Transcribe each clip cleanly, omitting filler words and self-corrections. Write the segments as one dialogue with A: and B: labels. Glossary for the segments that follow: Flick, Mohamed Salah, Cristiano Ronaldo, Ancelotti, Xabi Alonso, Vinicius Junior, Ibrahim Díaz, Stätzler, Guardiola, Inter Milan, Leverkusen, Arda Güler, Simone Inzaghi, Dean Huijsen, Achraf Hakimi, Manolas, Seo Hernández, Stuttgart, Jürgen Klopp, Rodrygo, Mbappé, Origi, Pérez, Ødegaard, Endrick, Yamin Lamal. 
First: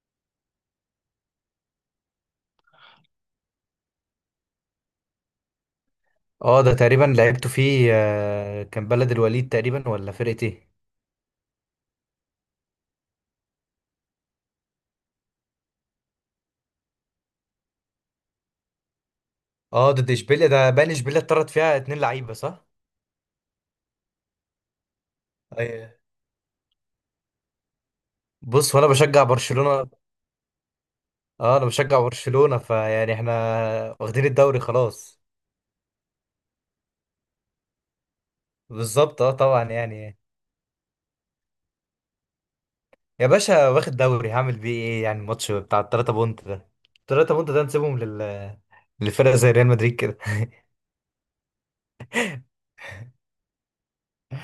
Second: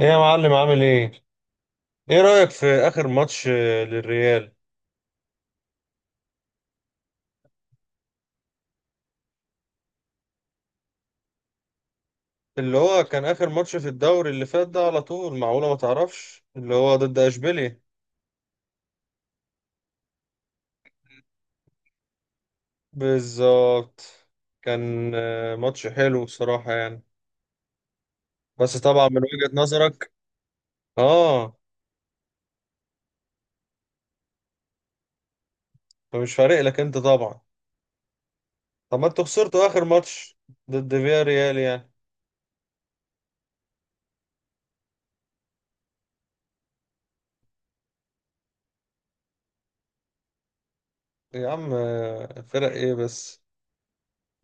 A: ايه يا معلم عامل ايه؟ ايه رأيك في آخر ماتش للريال؟
B: اه ده تقريبا لعبته فيه، كان بلد الوليد تقريبا، ولا فرقة ايه.
A: اللي هو كان آخر ماتش في الدوري اللي فات ده على طول، معقولة ما تعرفش؟ اللي هو ضد اشبيليا.
B: اه، ضد اشبيليا ده باين، اشبيليا اتطرد فيها اتنين لعيبة صح.
A: بالظبط. كان ماتش
B: أي-
A: حلو بصراحة يعني.
B: بص،
A: بس
B: وانا
A: طبعا من
B: بشجع
A: وجهة
B: برشلونة.
A: نظرك.
B: اه،
A: اه.
B: انا بشجع برشلونة، فيعني احنا واخدين الدوري خلاص.
A: فمش فارق لك انت طبعا. طب ما
B: بالظبط،
A: انتوا
B: اه طبعا
A: خسرتوا آخر
B: يعني.
A: ماتش ضد فيا ريال يعني.
B: يا باشا، واخد دوري هعمل بيه ايه؟ يعني الماتش بتاع التلاتة بونت ده، التلاتة بونت ده نسيبهم للفرقة زي ريال مدريد كده.
A: يا عم فرق ايه بس؟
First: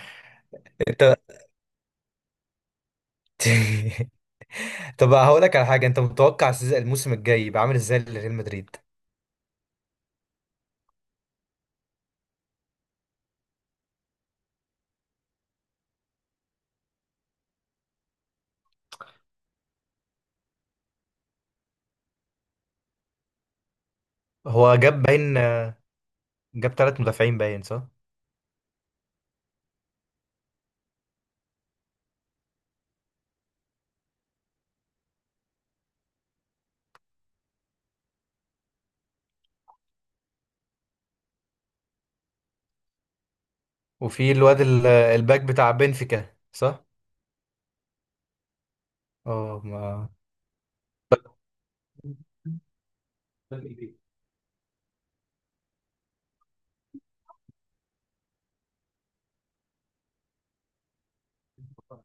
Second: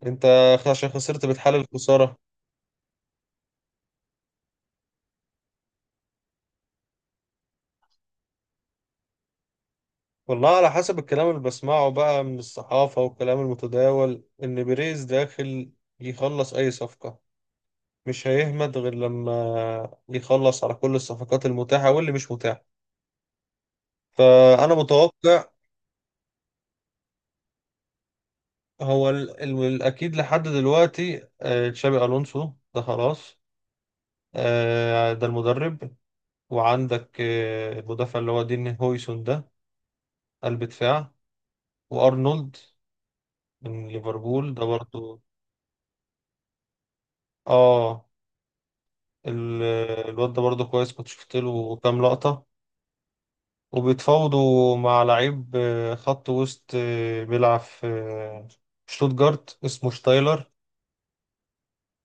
A: انت عشان
B: انت
A: خسرت بتحلل خسارة.
B: طب هقول لك على حاجة، انت متوقع الموسم الجاي يبقى عامل ازاي لريال مدريد؟
A: والله على حسب الكلام اللي بسمعه بقى من الصحافة والكلام المتداول، إن بيريز داخل يخلص أي صفقة، مش هيهمد غير لما يخلص على كل الصفقات المتاحة واللي مش متاحة. فأنا
B: هو جاب باين
A: متوقع.
B: جاب ثلاث مدافعين باين صح.
A: هو الأكيد لحد دلوقتي، تشابي ألونسو ده خلاص، ده المدرب. وعندك المدافع اللي هو دين هويسون ده، قلب دفاع. وأرنولد من
B: وفي
A: ليفربول
B: الواد
A: ده برضه.
B: الباك بتاع بنفيكا صح.
A: اه.
B: اه
A: ال-
B: ما
A: الواد ده برضه كويس، كنت شفت له كام لقطة. وبيتفاوضوا مع لعيب خط وسط، بيلعب في شتوتجارت، اسمه شتايلر.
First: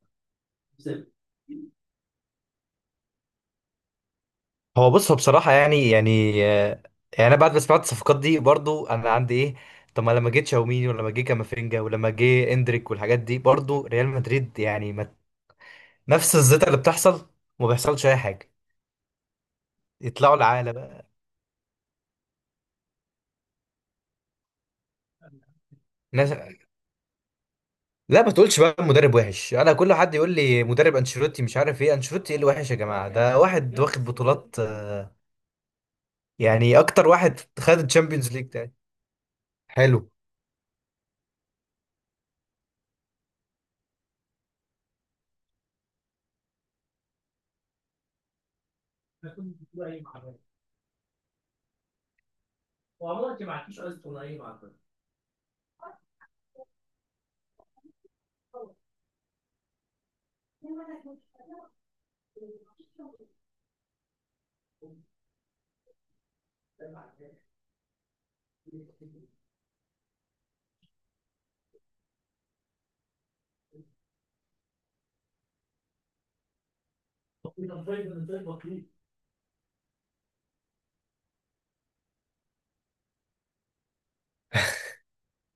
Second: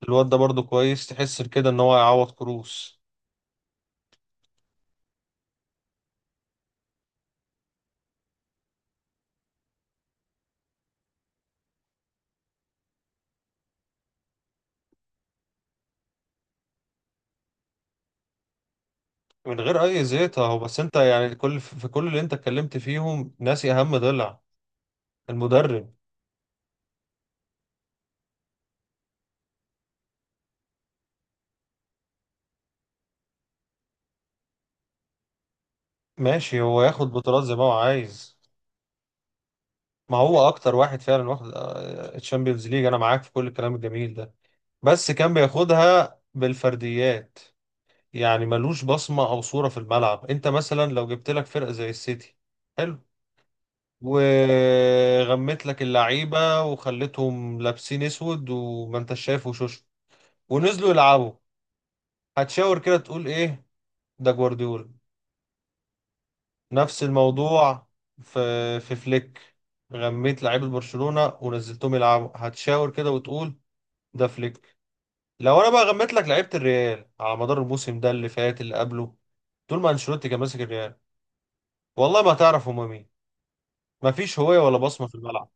A: الواد ده برضه كويس، تحس كده ان هو هيعوض كروس.
B: هو بص، هو بصراحة يعني يعني أنا بعد ما سمعت الصفقات دي برضو أنا عندي إيه؟ طب ما لما جه تشاوميني، ولما جه كامافينجا، ولما جه إندريك والحاجات دي، برضو ريال مدريد يعني ما نفس الزيطة اللي بتحصل، ما بيحصلش أي حاجة.
A: من غير اي
B: يطلعوا
A: زيطة اهو.
B: العالة
A: بس انت
B: بقى.
A: يعني في كل اللي انت اتكلمت فيهم ناسي اهم ضلع: المدرب.
B: ناس... لا، ما تقولش بقى مدرب وحش. أنا كل حد يقول لي مدرب أنشيلوتي مش عارف إيه، أنشيلوتي إيه اللي وحش يا جماعة؟ ده واحد واخد بطولات.
A: ماشي،
B: يعني
A: هو
B: اكتر
A: ياخد
B: واحد
A: بطولات زي ما هو
B: خد الشامبيونز
A: عايز.
B: ليج تاني، حلو.
A: ما هو اكتر واحد فعلا واخد الشامبيونز ليج، انا معاك في كل الكلام الجميل ده. بس كان بياخدها بالفرديات، يعني ملوش بصمة أو صورة في الملعب. أنت مثلا لو جبت لك فرقة زي السيتي، حلو، وغمت لك اللعيبة وخليتهم لابسين أسود وما أنت شايف وشوش ونزلوا يلعبوا، هتشاور كده تقول إيه؟ ده جوارديولا. نفس الموضوع في في فليك، غميت لعيبة برشلونة ونزلتهم يلعبوا هتشاور كده وتقول ده فليك. لو أنا بقى غميت لك لعيبة الريال على مدار الموسم ده اللي فات اللي قبله، طول ما أنشيلوتي كان ماسك الريال، والله ما هتعرف هما مين. ما فيش هوية ولا بصمة في الملعب.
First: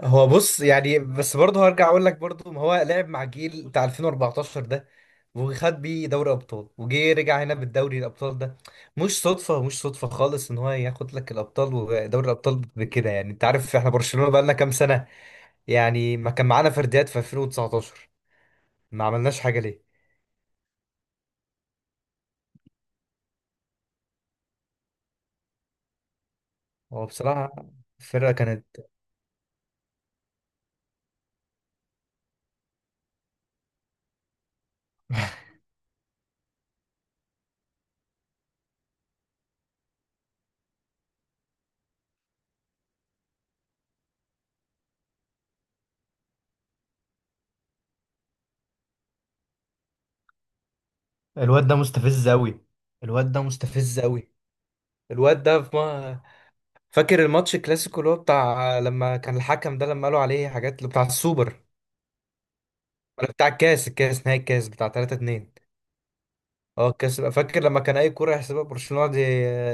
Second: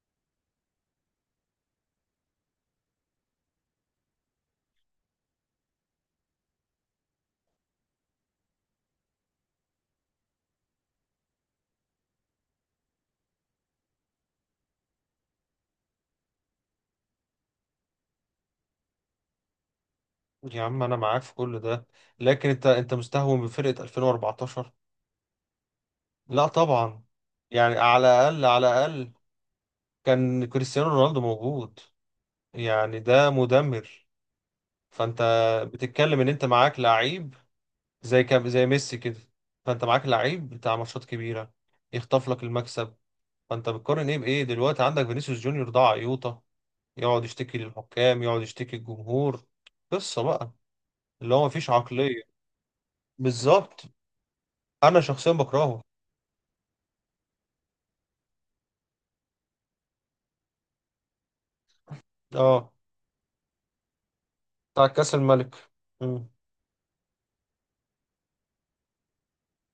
B: هو بص، يعني بس برضه هرجع اقول لك، برضه ما هو لعب مع جيل بتاع 2014 ده، وخد بيه دوري ابطال، وجي رجع هنا بالدوري الابطال ده. مش صدفه، مش صدفه خالص ان هو ياخد لك الابطال ودوري الابطال بكده. يعني انت عارف احنا برشلونه بقى لنا كام سنه، يعني ما كان معانا فرديات في 2019، ما عملناش حاجه ليه؟
A: يا عم أنا معاك في كل ده، لكن أنت مستهون بفرقة 2014. لا طبعا،
B: هو بصراحه
A: يعني على
B: الفرقه
A: الأقل
B: كانت.
A: على الأقل كان كريستيانو رونالدو موجود، يعني ده مدمر. فأنت بتتكلم إن أنت معاك لعيب زي كم، زي ميسي كده، فأنت معاك لعيب بتاع ماتشات كبيرة يخطف لك المكسب. فأنت بتقارن إيه بإيه؟ دلوقتي عندك فينيسيوس جونيور ده عيوطة، يقعد يشتكي للحكام، يقعد يشتكي للجمهور. قصة بقى اللي هو
B: الواد
A: مفيش
B: ده مستفز
A: عقلية.
B: قوي، الواد ده
A: بالظبط.
B: مستفز قوي.
A: انا شخصيا
B: الواد ده
A: بكرهه.
B: في فاكر الماتش الكلاسيكو، اللي هو بتاع لما كان الحكم ده لما قالوا عليه حاجات، اللي بتاع السوبر
A: اه.
B: ولا بتاع الكاس
A: بتاع
B: بتاع
A: كاس
B: 3-2؟
A: الملك. مم.
B: اه الكاس، فاكر لما كان اي كوره يحسبها برشلونه يقعد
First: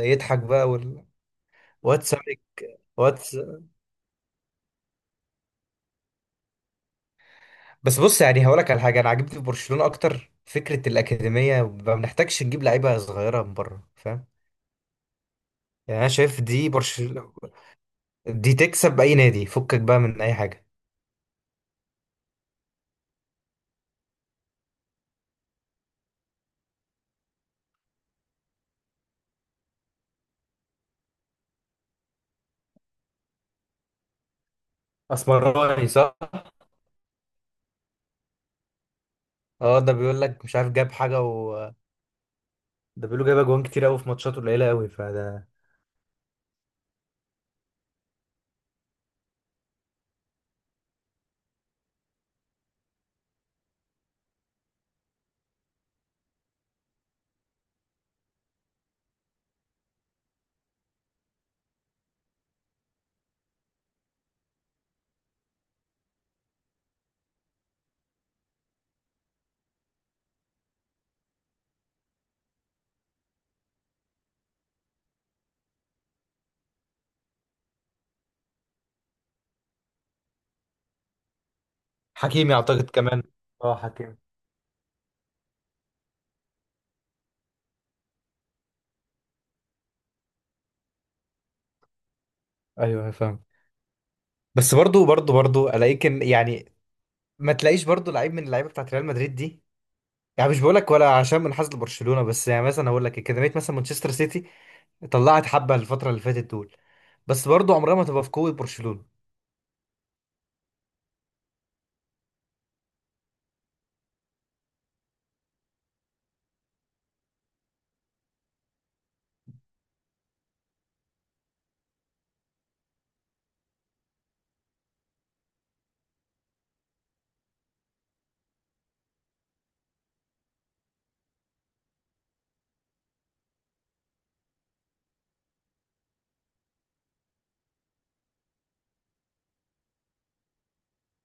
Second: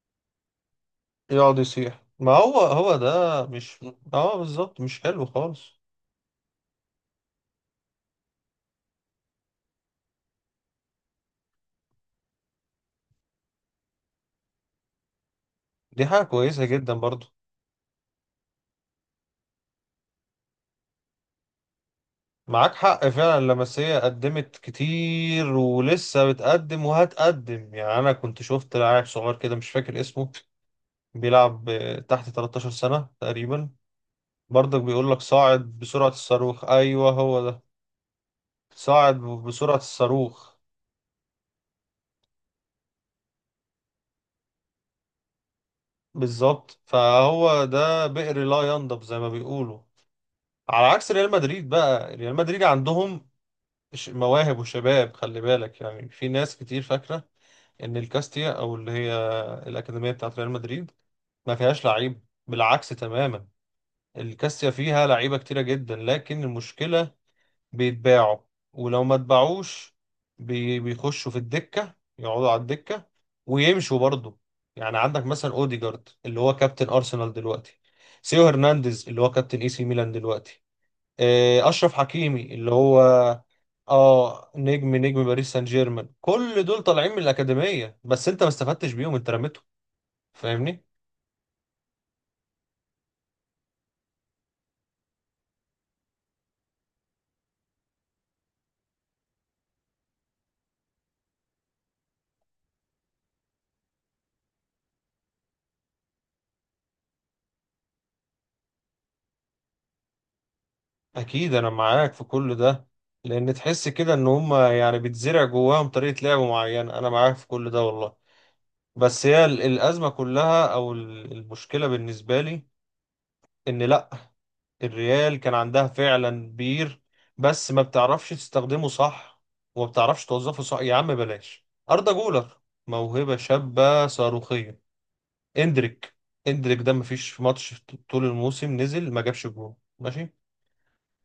B: يضحك بقى
A: يقعد يصيح،
B: واتس
A: ما هو هو
B: واتس.
A: ده مش. اه بالظبط، مش حلو خالص.
B: بس بص، يعني هقول لك على حاجه، انا عجبتني في برشلونه اكتر فكره الاكاديميه. ما بنحتاجش نجيب لعيبه صغيره من بره، فاهم؟ يعني
A: دي
B: انا
A: حاجة
B: شايف
A: كويسة
B: دي
A: جدا برضو.
B: برشلونه، دي تكسب اي نادي فكك بقى من اي حاجه.
A: معاك حق فعلا، لمسية قدمت كتير ولسه بتقدم وهتقدم. يعني انا كنت شفت لاعب صغير كده مش فاكر اسمه، بيلعب تحت 13 سنة تقريبا، برضك بيقول لك صاعد
B: اسمراني
A: بسرعة
B: صح.
A: الصاروخ. ايوه هو ده، صاعد بسرعة
B: اه ده بيقول لك
A: الصاروخ.
B: مش عارف جاب حاجه، ده بيقولوا جايب اجوان كتير قوي في ماتشات قليله قوي فده.
A: بالظبط، فهو ده بئر لا ينضب زي ما بيقولوا. على عكس ريال مدريد بقى، ريال مدريد عندهم مواهب وشباب، خلي بالك، يعني في ناس كتير فاكرة ان الكاستيا او اللي هي الأكاديمية بتاعت ريال مدريد ما فيهاش لعيب، بالعكس تماما. الكاستيا فيها لعيبة كتيرة جدا، لكن المشكلة بيتباعوا، ولو ما اتباعوش بيخشوا في الدكة، يقعدوا على الدكة ويمشوا برضه. يعني عندك مثلا اوديجارد اللي هو كابتن ارسنال دلوقتي، سيو هرنانديز اللي هو كابتن اي سي ميلان دلوقتي، اشرف حكيمي
B: حكيمي
A: اللي
B: اعتقد
A: هو
B: كمان. اه حكيم.
A: اه نجم باريس سان جيرمان. كل دول طالعين من الاكاديمية، بس انت ما استفدتش بيهم، انت رميتهم، فاهمني.
B: ايوه فاهم. بس برضو الاقيك يعني ما تلاقيش برضو لعيب من اللعيبه بتاعت ريال مدريد دي. يعني مش بقولك ولا عشان منحاز لبرشلونه، بس يعني مثلا اقول لك اكاديميه مثلا مانشستر سيتي، طلعت حبه الفتره اللي فاتت دول، بس برضو عمرها ما تبقى في قوه برشلونه.
A: اكيد انا معاك في كل ده، لان تحس كده ان هم يعني بتزرع جواهم طريقة لعب معينة، انا معاك في كل ده والله. بس هي الأزمة كلها أو المشكلة بالنسبة لي، إن لأ، الريال كان عندها فعلا بير، بس ما بتعرفش تستخدمه صح وما بتعرفش توظفه صح. يا عم بلاش أردا جولر، موهبة شابة صاروخية. إندريك، إندريك ده مفيش في ماتش طول الموسم نزل ما جابش جول، ماشي.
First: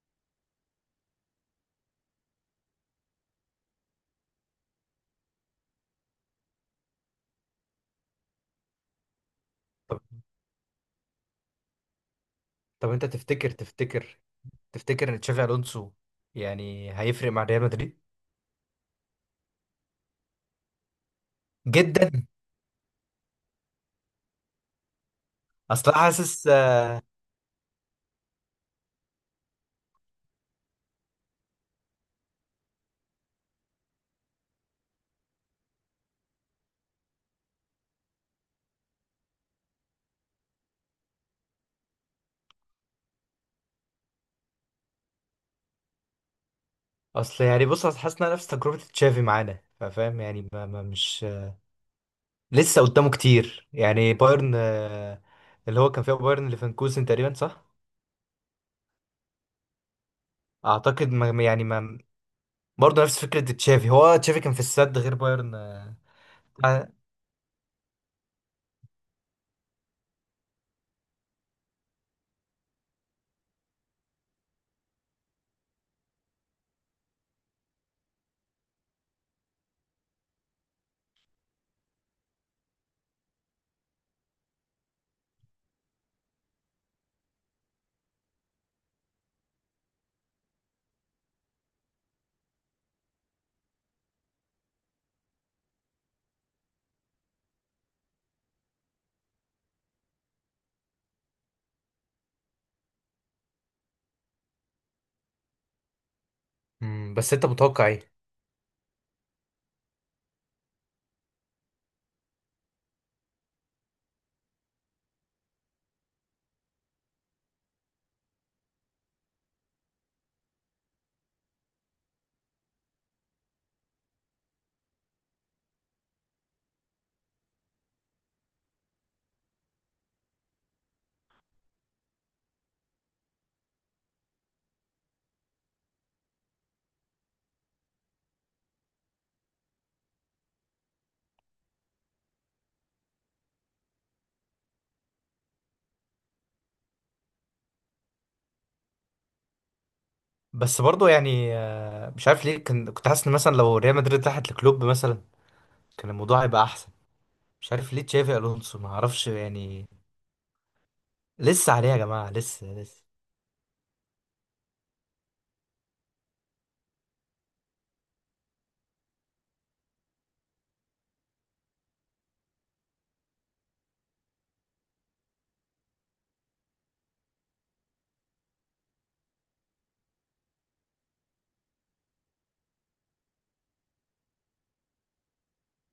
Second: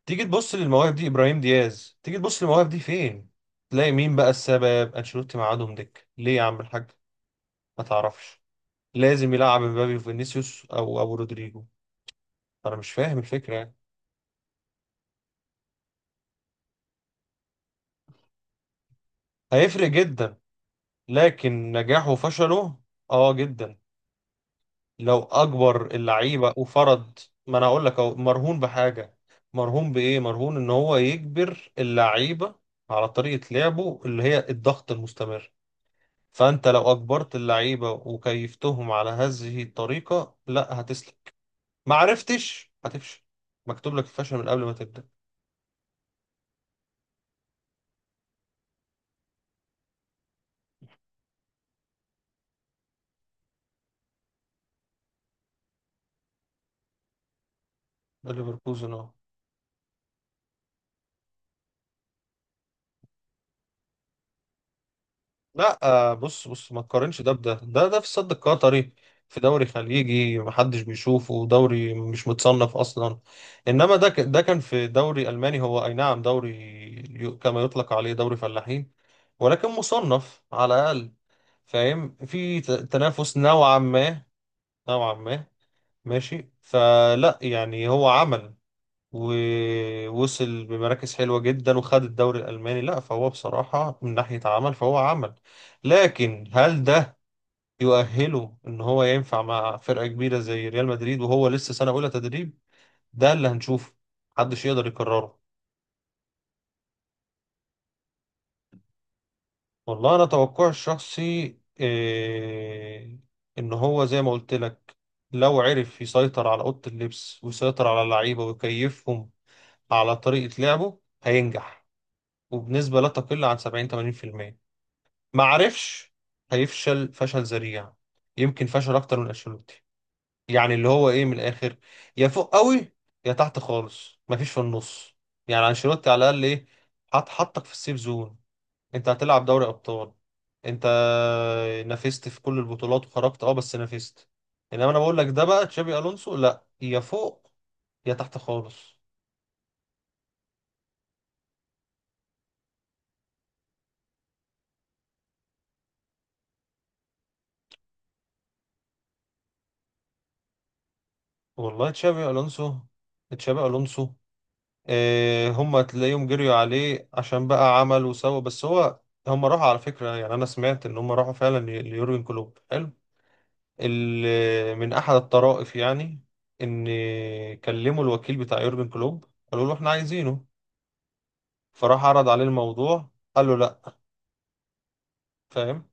A: تيجي تبص للمواهب دي، إبراهيم دياز، تيجي تبص للمواهب دي، فين تلاقي؟ مين بقى السبب؟ أنشيلوتي. معادهم دك ليه يا عم الحاج؟ ما تعرفش، لازم يلعب مبابي
B: طب
A: وفينيسيوس او ابو رودريجو. انا مش
B: طب انت
A: فاهم
B: تفتكر
A: الفكره يعني.
B: تفتكر تفتكر ان تشافي الونسو يعني هيفرق مع ريال مدريد؟
A: هيفرق جدا، لكن نجاحه
B: جدا.
A: وفشله اه جدا لو اجبر
B: اصل أنا حاسس،
A: اللعيبه وفرض. ما انا اقول لك اهو، مرهون بحاجه. مرهون بايه؟ مرهون ان هو يجبر اللعيبه على طريقه لعبه اللي هي الضغط المستمر. فانت لو اجبرت اللعيبه وكيفتهم على هذه الطريقه، لا هتسلك. ما عرفتش، هتفشل، مكتوب لك الفشل من قبل ما تبدا.
B: اصل يعني بص، أصل حاسس انها نفس تجربه تشافي معانا، فاهم؟ يعني ما ما مش لسه قدامه كتير. يعني بايرن، اللي هو كان فيها بايرن ليفركوزن تقريبا صح.
A: ده ليفركوزن اهو.
B: اعتقد ما برضه نفس فكره تشافي. هو تشافي كان في السد، غير بايرن.
A: لا، بص بص، ما
B: آه،
A: تقارنش ده بده، ده في السد القطري، في دوري خليجي محدش بيشوفه، دوري مش متصنف اصلا. انما ده كان في دوري الماني، هو اي نعم دوري، كما يطلق عليه دوري فلاحين، ولكن مصنف على الاقل، فاهم، في تنافس نوعا ما، نوعا ما. ماشي، فلا يعني هو عمل ووصل بمراكز حلوة جدا وخد الدوري الألماني، لا فهو بصراحة من ناحية عمل فهو عمل. لكن هل ده يؤهله إن هو ينفع مع فرقة كبيرة زي ريال مدريد وهو لسه سنة أولى تدريب؟ ده اللي هنشوفه، محدش يقدر يكرره.
B: مم، بس انت متوقع ايه؟
A: والله أنا توقعي الشخصي إيه؟ إن هو زي ما قلت لك، لو عرف يسيطر على أوضة اللبس ويسيطر على اللعيبة ويكيفهم على طريقة لعبه هينجح، وبنسبة لا تقل عن 70، 80%. ما عرفش، هيفشل فشل ذريع، يمكن فشل اكتر من انشيلوتي. يعني اللي هو ايه من الاخر، يا فوق قوي يا تحت خالص، مفيش في النص. يعني انشيلوتي على الاقل ايه؟ حطك في السيف زون، انت هتلعب دوري ابطال، انت نافست في كل البطولات وخرجت اه بس نافست. انما انا بقول لك ده بقى تشابي الونسو، لا، يا فوق يا تحت خالص.
B: بس برضه يعني مش عارف ليه، كان كنت حاسس ان مثلا لو ريال مدريد راحت لكلوب مثلا كان الموضوع هيبقى احسن. مش عارف ليه تشافي الونسو، ما اعرفش يعني. لسه عليه
A: والله
B: يا
A: تشابي
B: جماعه، لسه
A: الونسو،
B: لسه.
A: تشابي الونسو إيه؟ هم تلاقيهم جريوا عليه عشان بقى عمل وسوى، بس هو هم راحوا على فكرة. يعني أنا سمعت إن هم راحوا فعلا ليورجن كلوب، حلو. من أحد الطرائف يعني، إن كلموا الوكيل بتاع يورجن كلوب قالوا له إحنا عايزينه، فراح عرض عليه الموضوع قال له لأ، فاهم.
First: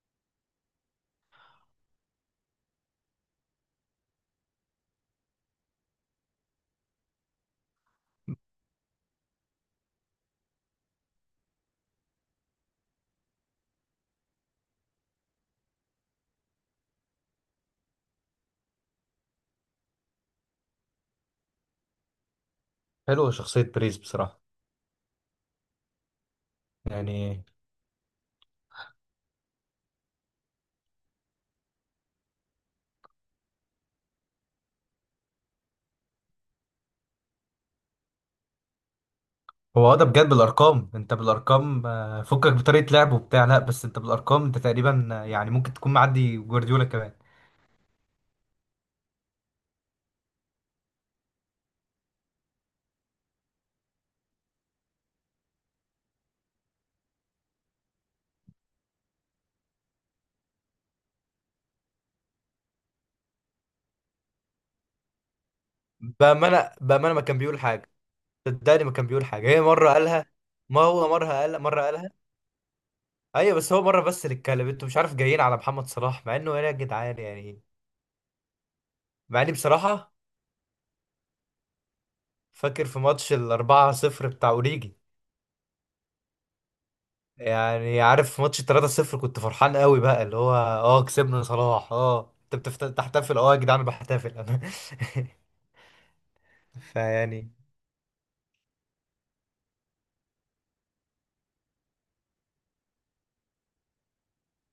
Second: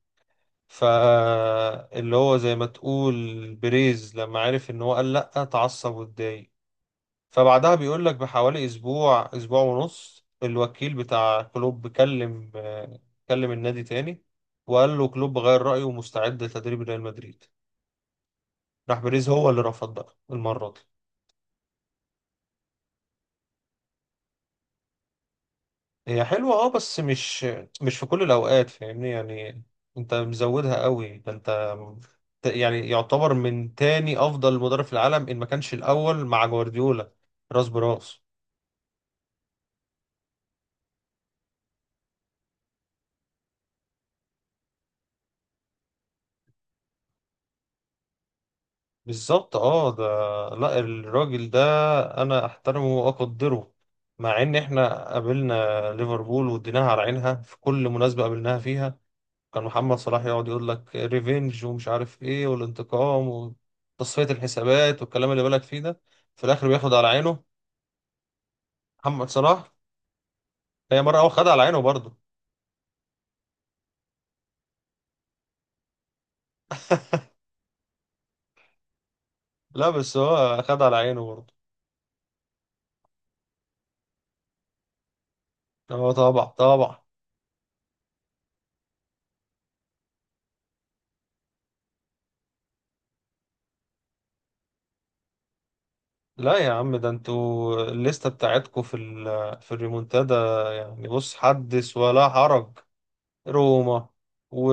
A: فاللي هو زي ما تقول بريز لما عرف إن هو قال لأ اتعصب واتضايق. فبعدها بيقول لك بحوالي اسبوع ونص، الوكيل بتاع كلوب كلم، كلم النادي تاني، وقال له كلوب غير رأيه ومستعد لتدريب ريال مدريد. راح بيريز هو اللي رفض بقى المرة دي.
B: حلوه شخصيه بريز بصراحه.
A: هي حلوة اه، بس
B: يعني
A: مش في كل الأوقات فاهمني يعني، انت مزودها قوي. ده انت يعني يعتبر من تاني أفضل مدرب في العالم إن ما كانش الأول مع جوارديولا، راس براس.
B: هو، اه ده بجد بالارقام، انت بالارقام فكك بطريقه لعب وبتاع، لا بس انت بالارقام انت تقريبا يعني ممكن تكون معدي جوارديولا كمان.
A: بالظبط اه ده، لا الراجل ده انا احترمه واقدره، مع ان احنا قابلنا ليفربول واديناها على عينها في كل مناسبة قابلناها فيها، كان محمد صلاح يقعد يقول لك ريفينج ومش عارف ايه والانتقام وتصفية الحسابات والكلام اللي بالك فيه ده، في الاخر
B: بامانه
A: بياخد على
B: بامانه ما كان
A: عينه.
B: بيقول حاجه، صدقني ما كان بيقول
A: محمد
B: حاجه، هي
A: صلاح
B: مره قالها. ما
A: هي
B: هو
A: مرة
B: مره
A: هو خد
B: قال،
A: على عينه
B: مره قالها.
A: برضه.
B: ايوه بس هو مره، بس اللي اتكلم انتوا مش عارف جايين على محمد صلاح، مع انه ايه يا جدعان يعني؟ مع اني
A: لا
B: بصراحه
A: بس هو خد على عينه برضه.
B: فاكر في ماتش ال 4-0 بتاع اوريجي.
A: اه طبعا طبعا.
B: يعني عارف في ماتش 3-0 كنت فرحان قوي بقى، اللي هو اه كسبنا صلاح. اه انت بتحتفل، اه يا جدعان، بحتفل انا
A: لا يا عم ده
B: فيعني
A: انتوا الليستة بتاعتكوا في الريمونتادا يعني، بص حدث ولا حرج. روما و...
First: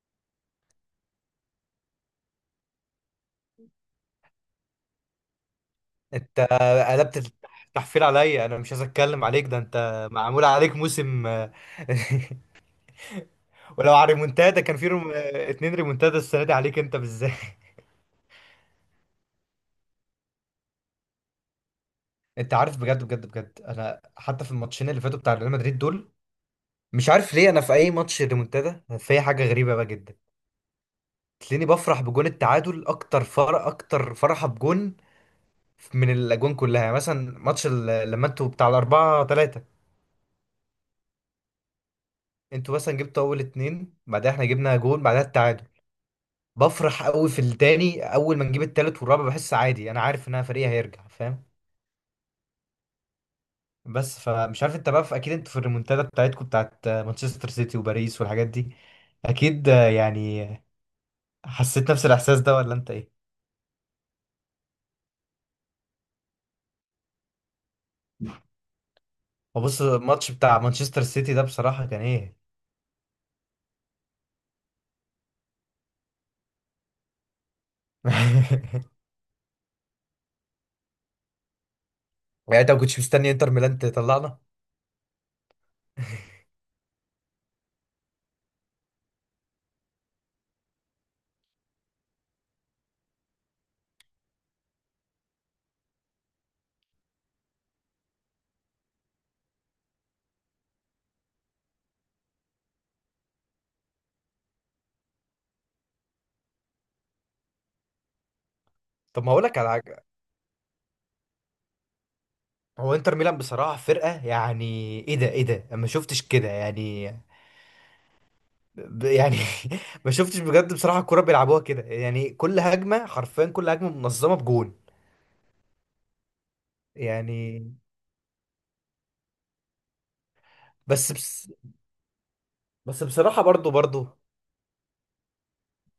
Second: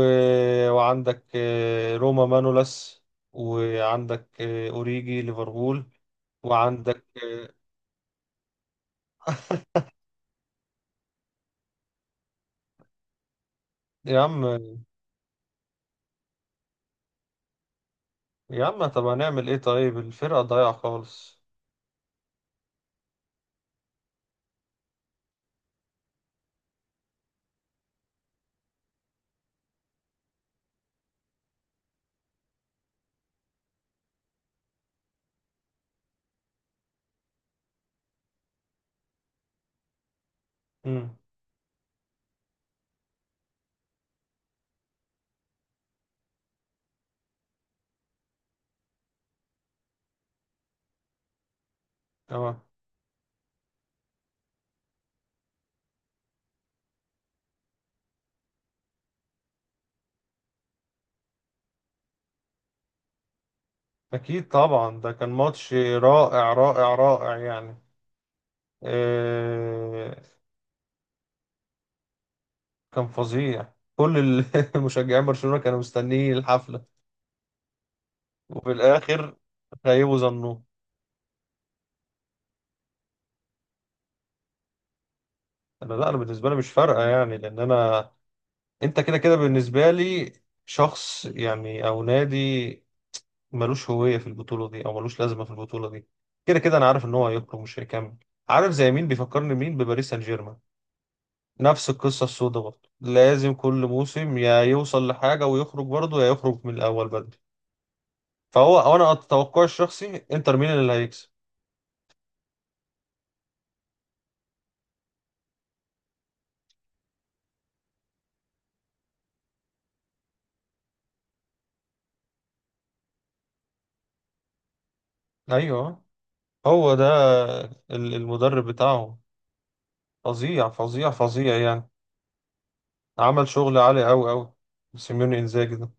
A: وعندك روما مانولاس، وعندك اوريجي ليفربول،
B: انت
A: وعندك
B: قلبت التحفيل عليا، انا مش عايز اتكلم عليك، ده انت معمول عليك موسم ولو على
A: يا عم،
B: ريمونتادا كان في اتنين ريمونتادا السنه دي عليك انت بالذات
A: يا عم طب هنعمل ايه؟ طيب، الفرقة ضايعة خالص.
B: انت عارف، بجد بجد بجد، انا حتى في الماتشين اللي فاتوا بتاع ريال مدريد دول مش عارف ليه، انا في اي ماتش ريمونتادا في حاجه غريبه بقى جدا، تلاقيني بفرح بجون التعادل اكتر اكتر فرحه بجون من الاجوان كلها. يعني مثلا ماتش لما انتوا بتاع 4-3،
A: امم.
B: انتوا مثلا جبتوا اول اتنين، بعدها احنا جبنا جون، بعدها التعادل، بفرح قوي في التاني. اول ما نجيب التالت والرابع بحس عادي، انا عارف ان انا فريقي هيرجع، فاهم؟
A: تمام.
B: بس فمش عارف انت بقى اكيد انتوا في الريمونتادا بتاعتكم بتاعت مانشستر سيتي وباريس والحاجات دي، اكيد يعني حسيت نفس الاحساس ده ولا انت ايه؟
A: اكيد طبعا ده كان ماتش رائع رائع رائع يعني.
B: هو بص،
A: آه،
B: الماتش بتاع مانشستر سيتي ده بصراحة كان ايه
A: كان فظيع، كل مشجعين برشلونة كانوا مستنيين الحفلة، وفي الآخر خيبوا ظنهم.
B: يعني انت ما كنتش مستني انتر ميلان تطلعنا.
A: لا، أنا بالنسبة لي مش فارقة يعني، لأن أنا. أنت كده كده بالنسبة لي شخص يعني أو نادي ملوش هوية في البطولة دي أو ملوش لازمة في البطولة دي. كده كده أنا عارف إن هو هيخرج مش هيكمل. عارف زي مين بيفكرني مين؟ بباريس سان جيرمان، نفس القصة السوداء برضه، لازم كل موسم يا يوصل لحاجة ويخرج برضه، يا يخرج من الأول بدري. فهو، أو أنا
B: طب ما هقول لك
A: أتوقع
B: على حاجة،
A: الشخصي، إنتر ميلان اللي هيكسب.
B: هو انتر ميلان بصراحة فرقة يعني ايه ده، ايه ده، أنا ما شفتش كده. يعني يعني ما شفتش بجد، بصراحة الكرة بيلعبوها كده يعني كل هجمة حرفيا، كل هجمة منظمة بجون،
A: ايوه هو ده،
B: يعني.
A: المدرب بتاعهم فظيع فظيع
B: بس بس,
A: فظيع يعني،
B: بس بصراحة
A: عمل
B: برضو
A: شغل عالي
B: برضو
A: قوي قوي، سيميوني انزاجي ده.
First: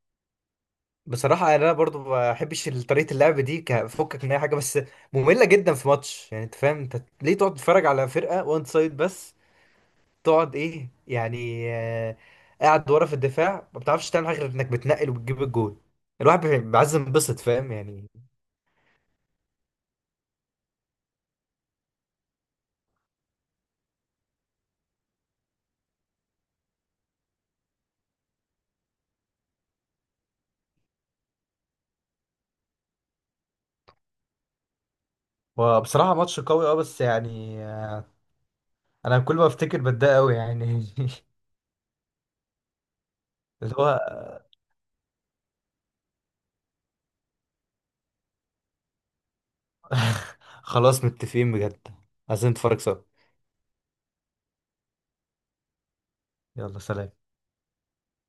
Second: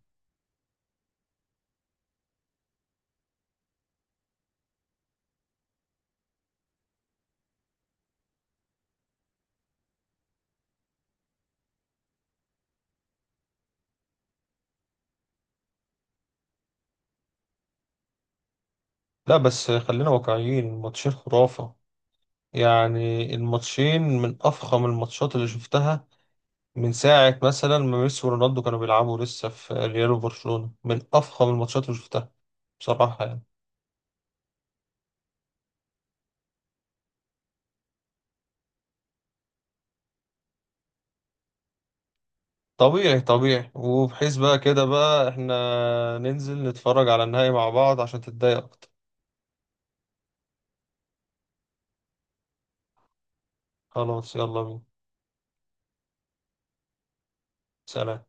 B: بصراحة يعني انا برضو ما بحبش طريقة اللعب دي، كفكك من اي حاجة، بس مملة جدا. في ماتش يعني انت فاهم انت ليه تقعد تتفرج على فرقة وان سايد بس؟ تقعد ايه يعني، آه قاعد ورا في الدفاع، ما بتعرفش تعمل حاجة غير انك بتنقل وبتجيب الجون. الواحد بيبقى عايز ينبسط، فاهم يعني.
A: لا بس خلينا واقعيين، الماتشين خرافة يعني. الماتشين من افخم الماتشات اللي شفتها من ساعة مثلا ما ميسي ورونالدو كانوا بيلعبوا لسه في ريال وبرشلونة، من افخم الماتشات اللي شفتها بصراحة يعني.
B: وبصراحة ماتش قوي، اه بس يعني انا كل ما افتكر بتضايق قوي يعني
A: طبيعي طبيعي،
B: اللي هو
A: وبحيث بقى كده بقى احنا ننزل نتفرج على النهائي مع بعض عشان تتضايق اكتر.
B: خلاص متفقين بجد، عايزين نتفرج سوا.
A: خلاص يلا بينا.
B: يلا سلام.
A: سلام.